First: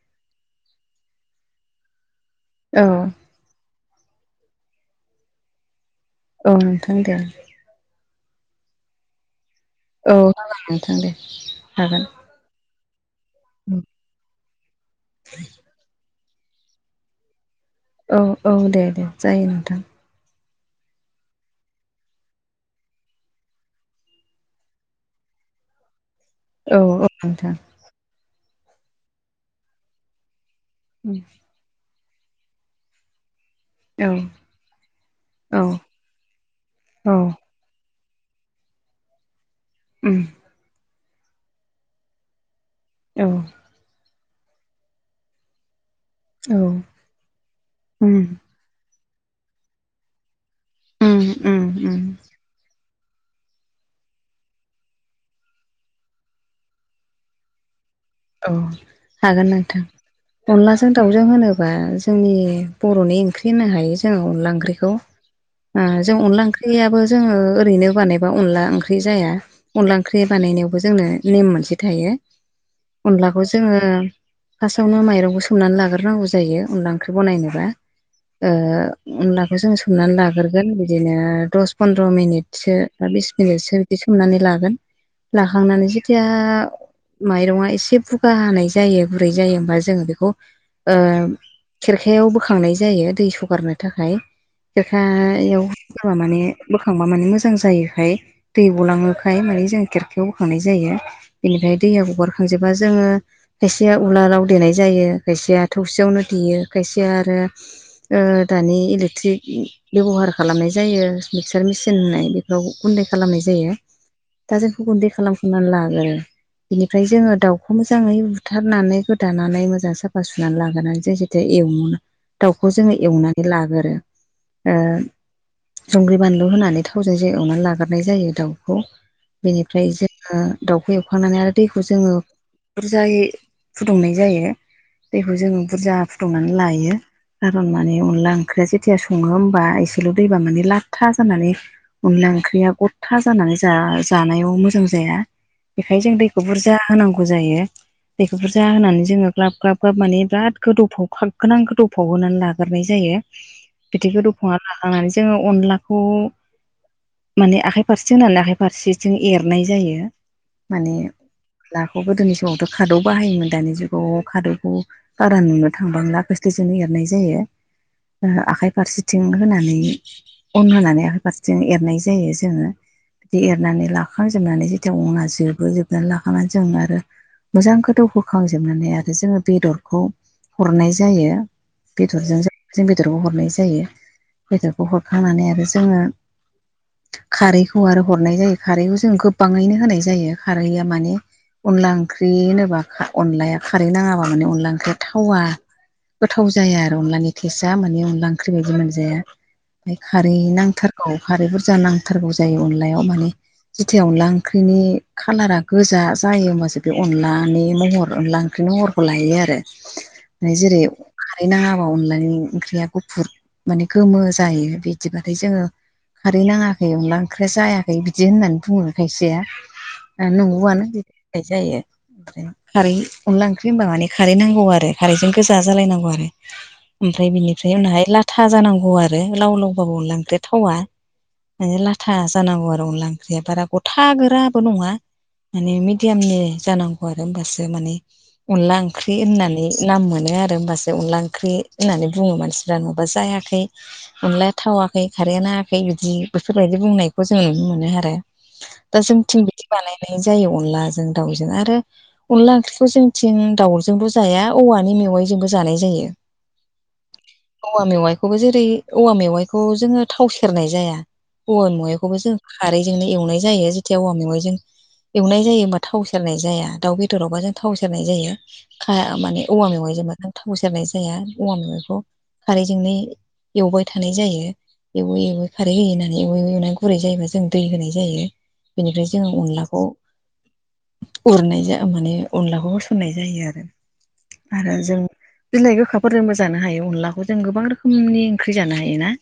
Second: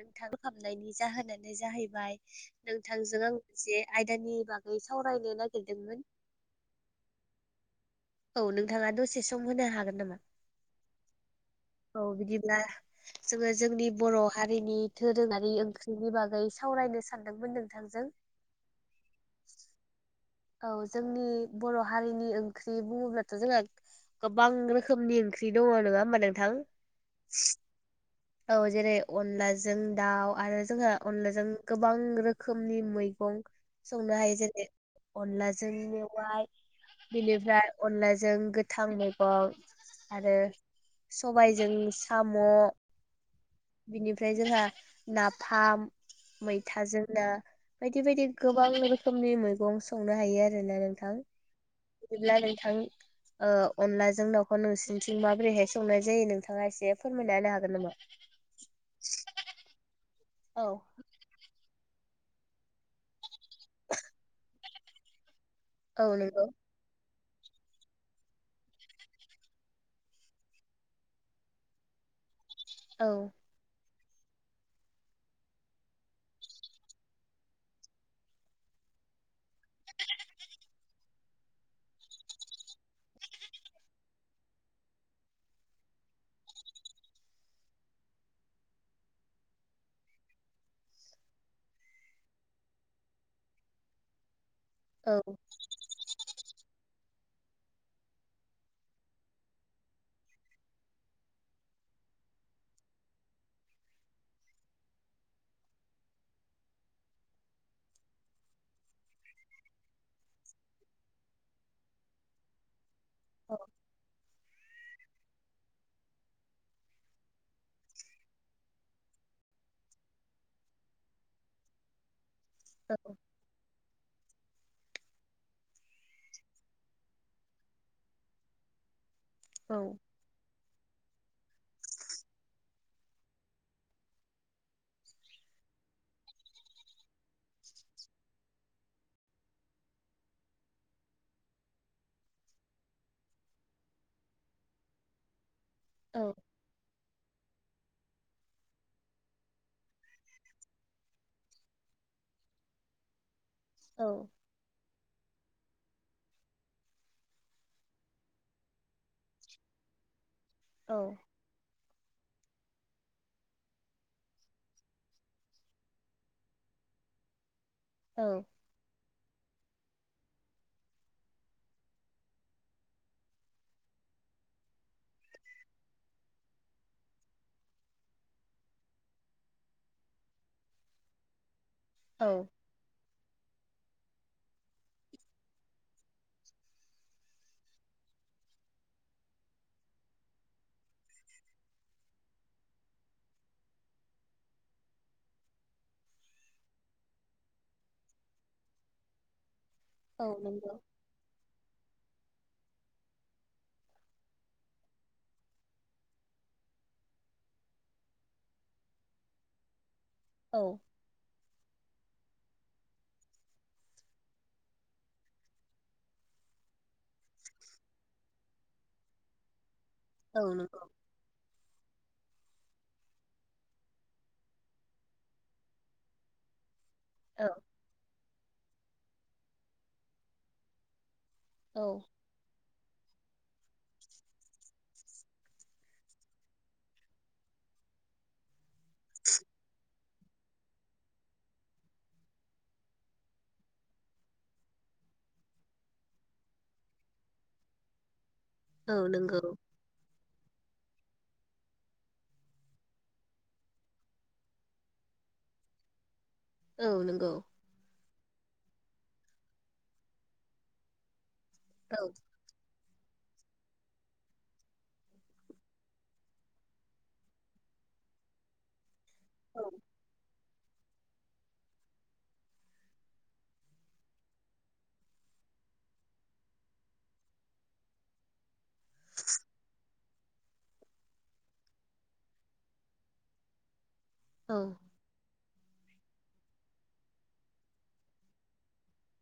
नोंथांखौ खामनायनि जाहोनानो जाहैबाय औ नोंथांजों आं मोनसे आयदानि बागै सावरायनो नागिरदोंमोन। औ नोंथां दे औ नोंथाङा दसे सम होनो हागोन औ नामा? हागोन नोंथां दे औ हागोन बिदिब्ला जोङो जोंनि बर' हारिनि दोरोङारि ओंख्रि नि बागै सावरायनो सानदोंमोन नोंथांजों औ औ दे दे जायो नोंथां औ जोंनि बर' हारिनि ओंख्रि बुङोब्लाथ' जोंहा गोबां रोखोमनि ओंख्रि दङ नङा होमबा नोंथां औ औ नोंथां औ जेरै अनलाजों दाउ आरो जोंहा अनलाजों गोबां रोखोमनि मैगं औ संनो हायो जेरै औ अनलाजों मेवाइ औ बेनिफ्राय अनलाजों गोथां मैगं उम आरो सबायजों साम' औ बिनिफ्राय जोंहा नाफाम औ मैथाजों [unintelligible] बायदि उम बायदि गोबां रोखोमनि मैगं संनो हायो आरोना नोंथां उम उम उम बिदिब्ला नोंथां अनलाजों दाउखौ नोंसिनिथिं माबोरैहाय संनाय जायो नोंथाङा एसे फोरमायना होनो हागोन नामा? औ हागोन नोंथां औ अनलाजों दाउ जों होनोबा जोंनि बर'नि ओंख्रि होननो हायो जोङो अनला ओंख्रिखौ औ जों अनला नंगौ ओंख्रियाबो जोङो ओरैनो बानायबा अनला ओंख्रि जाया अनला ओंख्रि बानायनायावबो जोंनो नेम मोनसे थायो [inaudible] अनलाखौ जोङो फास्टआवनो माइरंखौ सोमनानै लाग्रोनांगौ जायो अनला ओंख्रि बनायनोबा अनलाखौ जों सोमनानै लाग्रोगोन बिदिनो दस फन्द्र' मिनिटसो बा बिस मिनिटसो बिदि सोमनानै लागोन लाखांनानै जेथिया माइरंआ एसे एसे बुगा हानाय जायो बुरै जायो होमबा जोङो बेखौ ओ खेरखायाव बोखांनाय जायो दै सगारनो थाखाय औ खेरखायाव होबा माने बोखांबा माने मोजां जायोखाय दै गलाङोखाय मानि जों खेरखायावखांनाय जायो बेनिफ्राय दैया गगारखांजोब बा जोङो खायसेया उलारआव देनाय जायो खायसेया थौसियावनो देयो खायसेया आरो दानि इलेक्ट्रिक बेब'हार खालामनाय जायो मिक्सार मेसिन होननाय बे बेयाव गुन्दै खालामनाय जायो दा जोंखौ गुन्दै खालामखानानै लागो बेनिफ्राय जोङो दाउ [unintelligible] मोजाङै बुथारनानै गोदानानै मोजां साफा सुनानै लाग्रोनानै जों जेथिया एवो दाउखौ जोङो एवनानै लागोरो दा संग्रि बानलु होनानै थावजों जे एवनानै लागारनाय जायो दाउखौ औ बेनिफ्राय जोङो दाउखौ एवखांनानै आरो दैखौ जोङो बुरजायै फुदुंनाय जायो दैखौ जोङो बुरजा फुदुंनानै लायो खारन माने अनला ओंख्रिया जेथिया सङो होमबा एसेल' दैबा माने लाथथा जानानै अनला ओंख्रिया गथा जानानै जा-जानायाव मोजां जाया बेखायनो जों औ दैखौ बुरजा होनांगौ जायो दैखौ बुरजा होनानै जोङो ग्लाब ग्लाब ग्लाब माने बिराद गोदौफाव फाग गोनां गोदौफाव होनानै लाग्रोनाय जायो औ बिदि गोदौफावना लाखांनानै जोङो अनलाखौ माने आखाइ फारसे होननानै आखाइ फारसेथिं एरनाय जायो माने बे गोदोनि समावथ' खादौ बाहायोमोन दानि जुगाव खादौखौ बारा नुनो थांबांला खोस्लिजोंनो एरनाय जायो औ आखाइ फारसे थिं होनानै अन होनानै आाय फारसेथिं एरनाय जायो जोङो बिदि एरनानै लाखांजोबनानै जेथि अना जोबो जोबनानै लाखांनानै जोङो आरो मोजांखौथौ होखांजोबनानै आरो जोंङो बेदरखौ हरनाय जायो। बेदरजों ज जों बेदरखौ हरनाय जायो बेदरखौ हरखांनानै आरो जोंङो खारैखौ आरो हरनाय जायो खारैखौ जों गोबाङैनो होनाय जायो खारैआ माने अनला ओंख्रि होनोब्ला अनलाया खारै नाङाबा माने अनला ओंख्रिया थावा। गोथाव जाया आरो अनलानि टेस्टआ माने अनला ओंख्रि बायदि मोनजाया। ओमफाय औ खारै नंगौ नांथारगौ खारै बुरजा नांथारगौ जायो अनलायाव माने जिथिया अनला ओंख्रिनि खालारा गोजा जायो होमबासो बे अनलानि महर अनला ओंख्रिनि महरखौ लायो आरो औ जेरै खारै नाङाबा अनलानि ओंख्रिया गुफुर माने गोमो जायो बिदिबाथाय जोंङो खारै नाङाखै अनला ओंख्रिया जायाखै बिदि होननानै बुङो खायसेया औ नंगौ नंगौआनो [unintelligible] जायो खारै अनला ओंख्रि होनबा माने खारै नांगौ आरो खारैजों गोजा जालायनांगौ आरो। ओमफ्राय औ बिनिफ्राय उनावहाय लाथा जानांगौ आरो लाव लावबाबो अनला ओंख्रिया थावा। माने औ लाथा जानांगौ आरो अनला ओंख्रिया बारा गथा गोराबो नङा माने मिडयामनि जानांगौ आरो होमबासो माने अनला ओंख्रि होननानै नाम मोनो आ रो होमबासो अनला ओंख्रि होननानै बुङो मानसिफ्रा नङाब्ला जायाखै अनलाया थावाखै खारैया नाडाखै बिदि बेफोरबायदि बुंनायखौ जों नुनो मोनो आरो। दा औ जोंनिथिं नंगौ बिदि बानायनाय जायो अनलाजों दाउजों आरो अनला ओंख्रिखौ जोंनिथिं दाउजोंबो जाया औवानि मेवाइजोंबो जानाय जायो। औ नंगौ औवा मेवाइखौबो जेरै औवा मेवाइखौ जोंङो थाव सेरनाय जाया औवा औ मेवाइखौबो जों खारैजोंनो एवनाय जायो जेथिया औवा मेवाइजों एवनाय जायो होमबा थाव सेरनाय जाया दाउ बेदरावबा जों थाव सेरनाय जायो खा माने औ औवा मेवाइ जों थाव सेरनाय जाया औवा मवाखौ खारैजोंनो एवबाय थानाय जायो। एवै एवै खारै होयो होननानै एवै एव एवनानै गुरै जायोबा जों दै होनाय जायो। बेनिफ्राय जोंङो अनलाखौ उरनाय जा माने अनलाखौ होसननाय जायो आरो औ आरो जों बिलाइ गोखाफोरजोंबो जानो हायो अनलाखौ जों गोबां रोखोमनि ओंख्रि जानो हायोना।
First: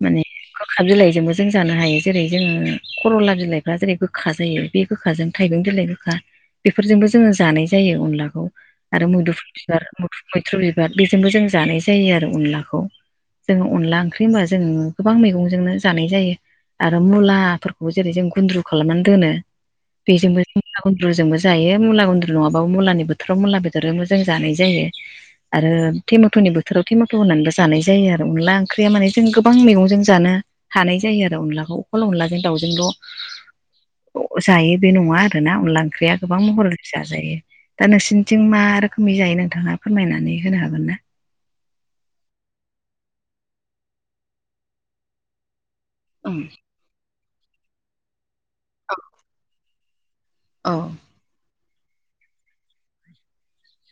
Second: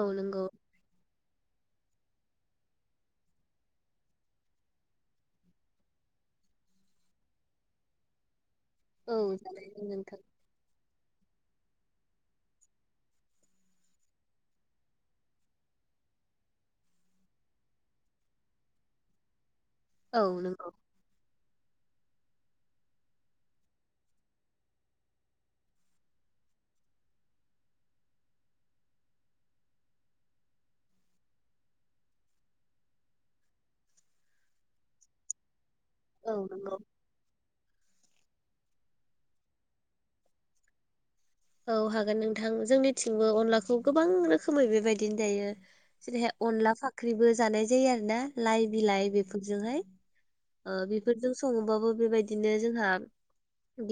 औ नंगौ खा बिलाइजोंबो जों जानो हायो जेरै जोंङो खरला बिलाइफ्रा जेरै गोखा जायो बे गोखाजों थाइबें बिलाइ गोखा बेफोरजोंबो जोंङो जानाय जायो अनलाखौ। आरो औ मुदुफुल जानायजों बिबार नोंथां मु-मैथ्रु बिबार बेजोंबो जों जानाय जायो आरो अनलाखौ। जोङो अनला ओंख्रि होनबा जों गोबां मैगंजोंनो जानाय जायो। आरो मुलाफोरखौबो जेरै जों गुन्द्रु खालामनानै दोनो औ बेजोंबो जों नंगौ गुन्द्रुजोंबो जायो मुला गुन्द्रु नङाबाबो मुलानि बोथोराव मुला बेदरजोंबो जों जानाय जायो। आरो थमेट'नि बोथोराव टेमेट' होननानैबो जानाय जायो आरो अनला ओंख्रिया माने जों गोबां मैगंजों जानो हानाय जायो आरो अनलाखौ अखल अनलाजों दाउजोंल' जायो। बे नङा आरोना अनला ओंख्रिया औ गोबां महर नंगौ फिसा जायो दा नोंसिोरनिथिं मा रोखोमनि जायो नोंथाङा फोरमायनानै होनो हागोनना। औ हागोन नोंथां जोंनिथिंबो अनलाखौ गोबां रोखोमै बेबायदिनो जायो। जेरैहाय अनला फाख्रिबो जानाय जायो आरो ना लाइ बिलाइ बेफोरजोंहाय औ ओ बेफोर जों सं बाबो बेबायदिनो जोंहा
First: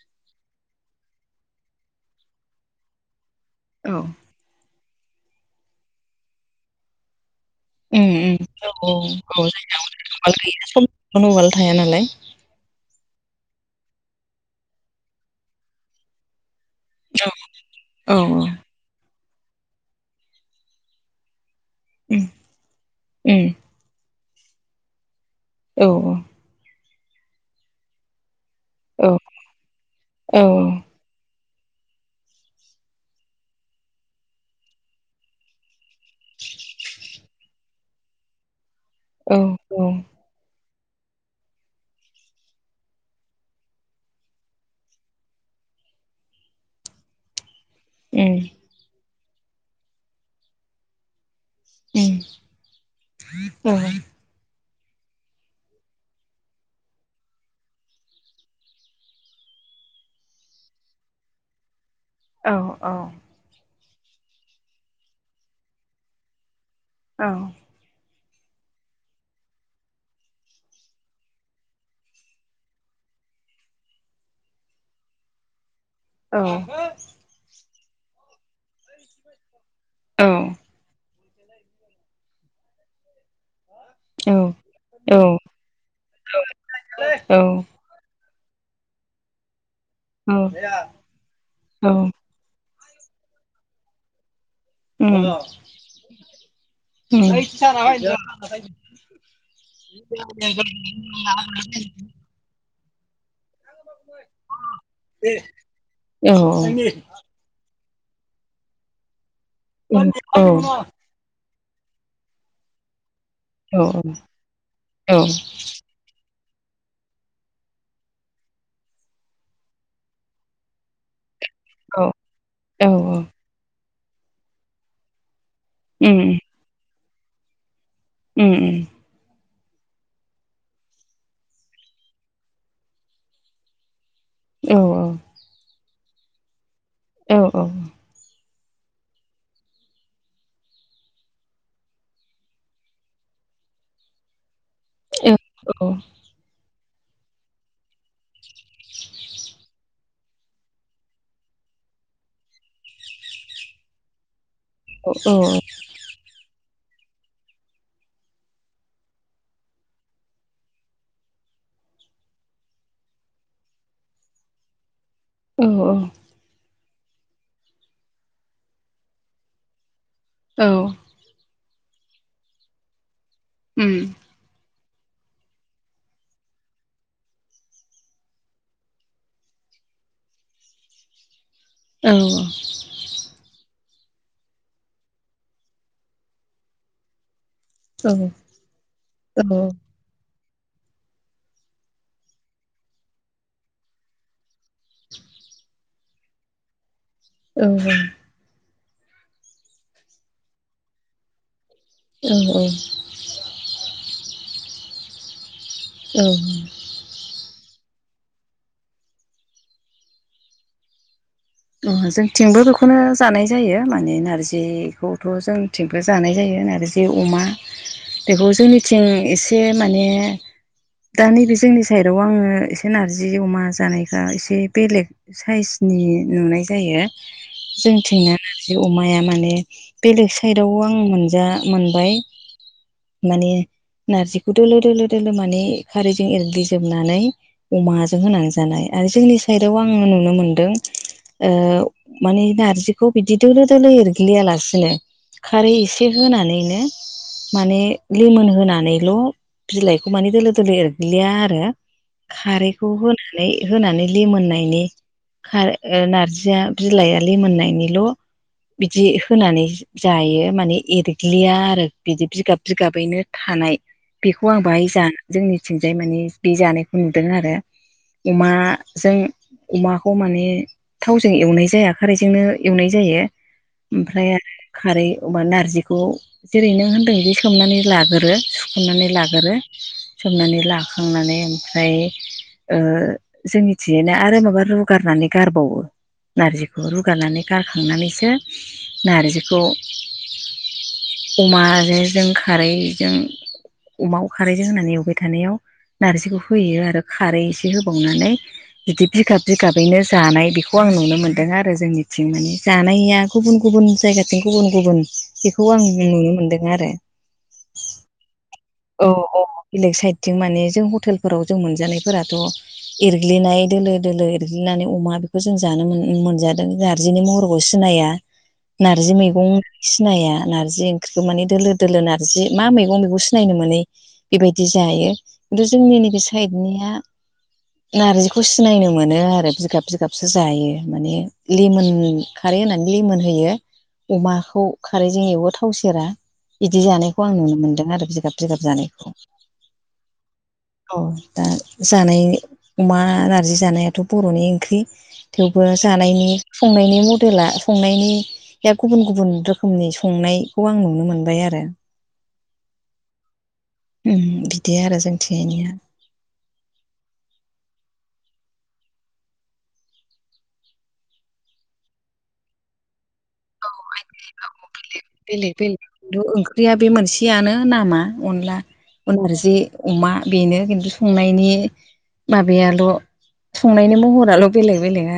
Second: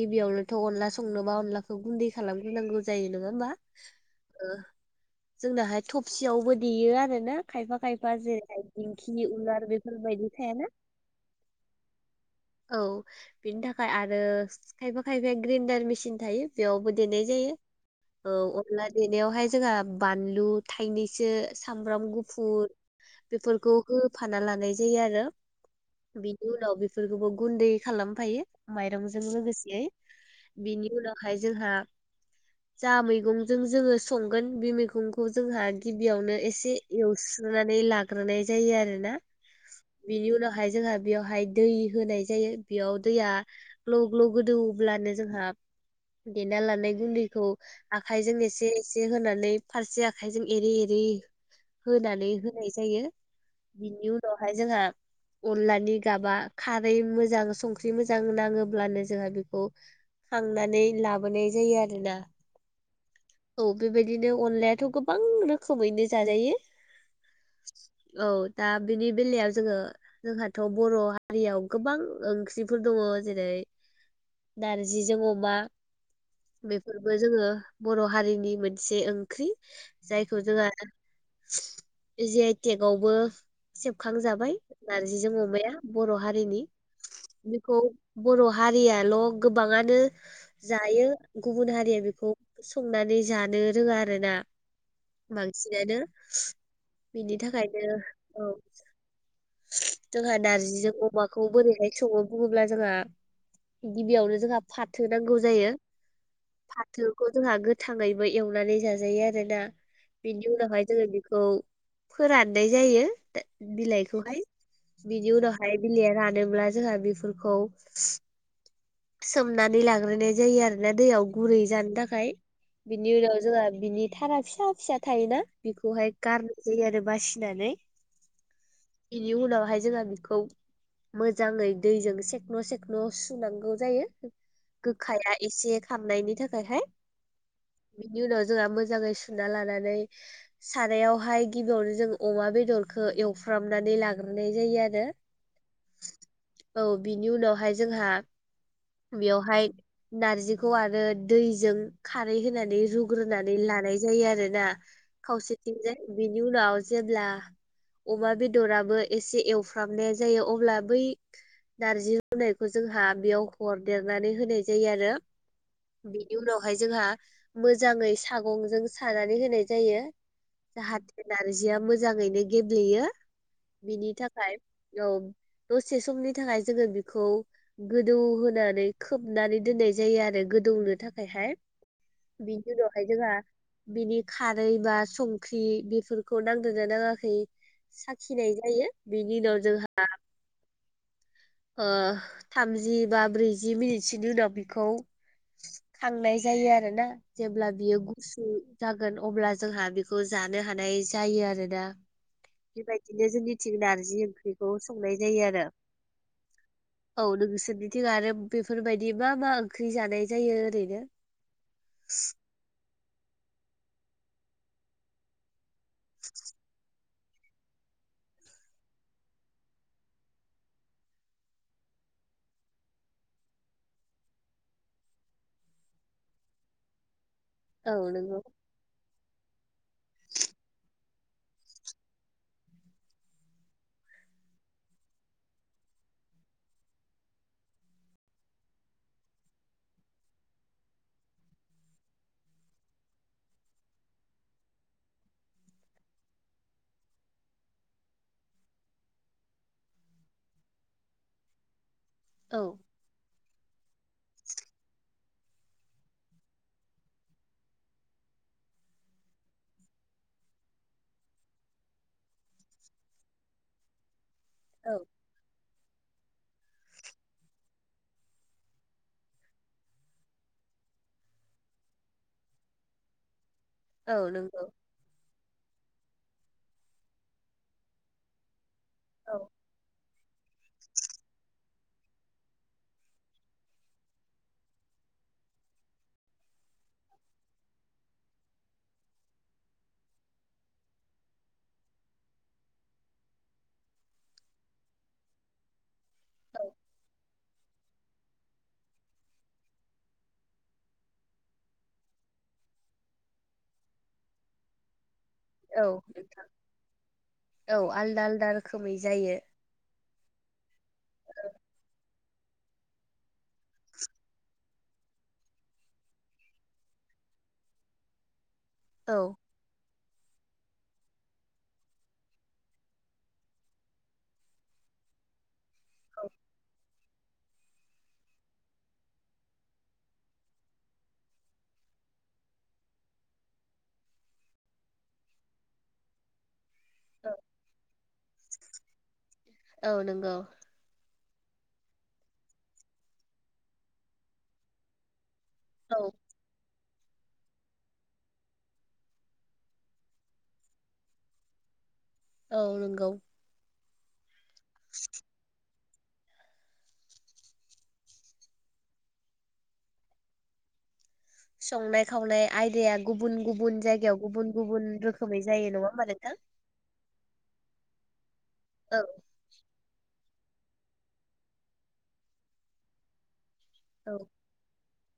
गिबियावनो थ अनला संनोबा अनलाखौ गुन्दै खालामग्रोनांगौ जायो नङा होमबा। औ ओ जोंनाहाय थफसियावबो देयो आरोना। खायफा खायफा उम उम जेरैहाय औ दिंखि औ उलार जोंना बेफोरबायदि उवाल गैया थायाना। समखौनो उवाल थाया नालाय औ बिनि थाखाय आरो खायफा खायफाया ग्रेन्डार मेसिन थायो बेयावबो देनाय औ जायो औ अनला देनायावहाय जोंहा बानलु थाइनैसो सामब्राम उम गुफुर उम बेफोरखौ होफाना लानाय जायो आरो। औ औ [unintelligible] बेसोरखौबो गुन्दै खालामफायो औ माइरंजों लोगोसेयै औ बिनि उनाव -हाय जोंहा जा मैगंजों जोङो संगोन बे मैगंखौ जोंहा गिबियावनो एसे एवस्रोनानै लाग्रोनाय जायो आरोना औ उम उम बिनि उनावहाय जोंहा बेवहाय दै होनाय जायो बेयाव दैया ग्ल' ग्ल' गोदौब्लानो जोंहा देना लानाय गुन्दैखौ औ आखाइजों एसे एसे होनानै फारसे आखाइजों एरै एरै होनानै होनाय जायो बिनि उनावहाय जोंहा अनलानि गाबा खारै मोजां संख्रि मोजां नाङोब्लानो जोंहा बेखौ खांनानै लाबोनाय जायो आरोना। औ औ। औ बेबायदिनो अनलायाथ' गोबां रोखोमैनो जाजायो। औ। औ दा बिनि बेलायाव जोङो जोंहाथ' बर' हारियाव गोबां ओंख्रिफोर दङ जेरै नारजिजों अमा। औ [unintelligible] -फोरबो जोङो बर' हारिनि मोनसे ओंख्रि औ उम औ उम औ उम औ जायखौ जोंओ जिअ टेकआवबो सेबखांजादों नारजिजों अमाया बर' हारिनि बिखौ बर' हारियाल' गोबाङानो जायो गुबुन हारिया बे -खौ संनानै जानो रोङा आरो ना। बांसिनानो बिनि थाखायनो औ जोंहा नारजिजों अमाखौ बोरैहाय सङो बुंब्ला जोंहा गिबियावनो जोंहा फाथो नांगौ जायो। औ औ [unintelligible] बेखौ जोंहा गोथाङैबो एवनानै जाजायो आरोना बेनि उनावहाय जोङो बेखौ फोराननाय जायो बिलाइखौहाय बिनि उनाव -फाय बिलाइया रानोब्ला जोंहा बेफोरखौ सोमनानै लाग्रोनाय जायो आरोना दैयाव। गुरै जानो थाखाय बिनि उनाव जोंहा बिनि थारा फिसा फिसा थायोना। बेखौहाय गारनाय जायो आरो बासिनानै। उम उम। इनि उनावहाय जोंहा बेखौ मोजाङै दैजों सेखन' सेखन' सुनांगौ। जायो औ गोखाया एसे खारनायनि थाखायहाय। औ औ। बिनि उनाव जोंहा मोजाङै सुना लानानै सारायावहाय गिबियावनो जों अमा बेदरखौ एवफ्रामनानै लाग्रोनाय जायो आरो। औ बिनि उनावहाय जोंहा बेवहाय नारजिखौ आरो दैजों खारै होनानै रुग्रोनानै लानाय जायो आरोना। खौसेथिंजाय बिनि उनाव जेब्ला अमा बेदराबो एसे एवफ्रामनाया जायो अब्ला बै नारजियाव रुनायखौ जोंहा बेयाव हरदेरनानै होनाय जायो आरो। औ औ। बेनि उनावहाय जोंहा मोजाङै सागंजों सानानै होनाय जायो जाहाथे नारजिया मोजाङैनो गेब्लेयो बिनि थाखाय। औ दसे समनि थाखाय जोङो बेखौ गोदौहो -नानै खोबनानै दोननाय जायो आरो गोदौनो थाखायहाय। बिनि उनावहाय जोंहा बिनि खारै बा संख्रि बेफोरखौ नांदोंना नाङाखै, साखिनाय जायो बिनि उनाव जोंहा, ओ थामजि बा, ब्रैजि मिनिटसोनि उनाव बिखौ खांनाय जायो आरोना जेब्ला बियो गुसु जागोन अब्ला जोंहा बेखौ जानो हानाय जायो आरोना? औ औ बिदिनो जोंनिथिं नारजि ओंख्रिखौ संनाय जायो आरो औ औ नोंसोरनिथिं आरो बेफोरबायदि मा मा ओंख्रि जानाय जायो? ओरैनो। जोंनिथिंबो बेखौनो जानाय जायो माने नारजिखौथ' जों, थिंबो जानाय जायो नारजि अमा बेखौ जोंनिथिं एसे माने, दा नैबे जोंनि साइडआव आङो एसे नारजि अमा जानायफ्रा एसे बेलेग साइसनि नुनाय जायो औ जोंथिंना, नंगौ नारजि अमाया माने बेलेग साइदाव आं मोनजा मोनबाय माने नारजिखौ दोलो दोलो दोलो माने खारैजों एरग्लि जोबनानै, अमाजों होनानै जानाय आरो जोंनि साइडआव आङो नुनो मोनदों, ओ माने नारजिखौ बिदि दोलो दोलो एरग्लियालासिनो, खारै एसे होनानैनो माने लेमोन होनानैल' बिलाइखौ माने दोलो दोलो एरग्लिया आरो औ खारैखौ होनानै होनानै लिमोननायनि खार ओ नारजिया बिलाइआ लिमोननायनिल' बिदि होनानै, जायो माने एरग्लिया आरो बिदि बिगाब बिगाबैनो थानाय, बेखौ आं बाहाय औ जा जोंनिथिंजाय मानि बे जानायखौ नुदों आरो अमाजों अमाखौ माने थावजों एवनाय जाया खारैजोंनो एवनाय जायो। ओमफ्राय औ आरो नंगौ खारै अबा नारजिखौ जेरै नों होन्दों बे सोमनानै लागोरो सुख'नानै औ लागोरो सोमनानै लाखांनानै ओमफ्राय, ओ जोंनिथिंजायना आरो माबा रुगारनानै गार हबावो नारजिखौ रुगारनानै गारखांनानैसो, नार्जिखौ अमाजों जों खारैजों अमाखौ खारैजों होनानै एवबाय थानायाव, नारजिखौ होयो आरो खारै एसे होबावनानै बिदि बिगाब बिगाबैनो, जानाय बेखौ आं नुनो मोनदों आरो जोंनिथिं माने जानाया गुबुन गुबुन जायगाथिं गुबुन गुबुन, बेखौ आं औ नुनो मोनदों आरो औ आलदा आलदा रोखोमै औ जायो औ बेलेग साइदथिं माने जों हटेलफोराव जों मोनजानायफोराथ' एरग्लिनाय दोलो दोलो एरग्लिनानै अमा बेखौ जों जानो मोनजादों नारजिनि महरखौ सिनाया, [unintelligible] नारजि औ मैगं सिनाया नारजि ओंख्रिखौ माने दोलो दोलो नारजि मा मैगं बेखौ सि सिनायनो मोनै बेबायदि जायो खिन्थु जोंनि नैबे साइडनिया नारजिखौ सिनायनो मोनो आरो बिगाब बिगाबसो जायो माने लिमोन खारै होनानै लिमोन होयो अमाखौ खारैजों एवो थाव सेरा बिदि जानाय, खौ औ आं नुनो मोनदों आरो जिगाब जिगाब जानायखौ। औ नंगौ औ दा जानाय अमा नारजि जानायाथ' बर'नि ओंख्रि। थेवबो औ जानायनि संनायनि दोला संनायनि या गुबुन गुबुन रोखोमनि संनायखौ आं नुनो मोनबाय आरो। औ नोंगौ। ओम बिदि आरो जों थिंयानिया। संनाय खावनाय आयदाया गुबुन गुबुन जायगायाव गुबुन गुबुन रोखोमै बेलेग जायो बेलेग नङा होमबा खिन्थु नोंथां। ओंख्रिया बे मोनसेयानो नामा अनला औ नारजि, अमा बेनो खिन्थु संनायनि माबायाल' संनायनि औ महराल' बेलेग बेलेग आरो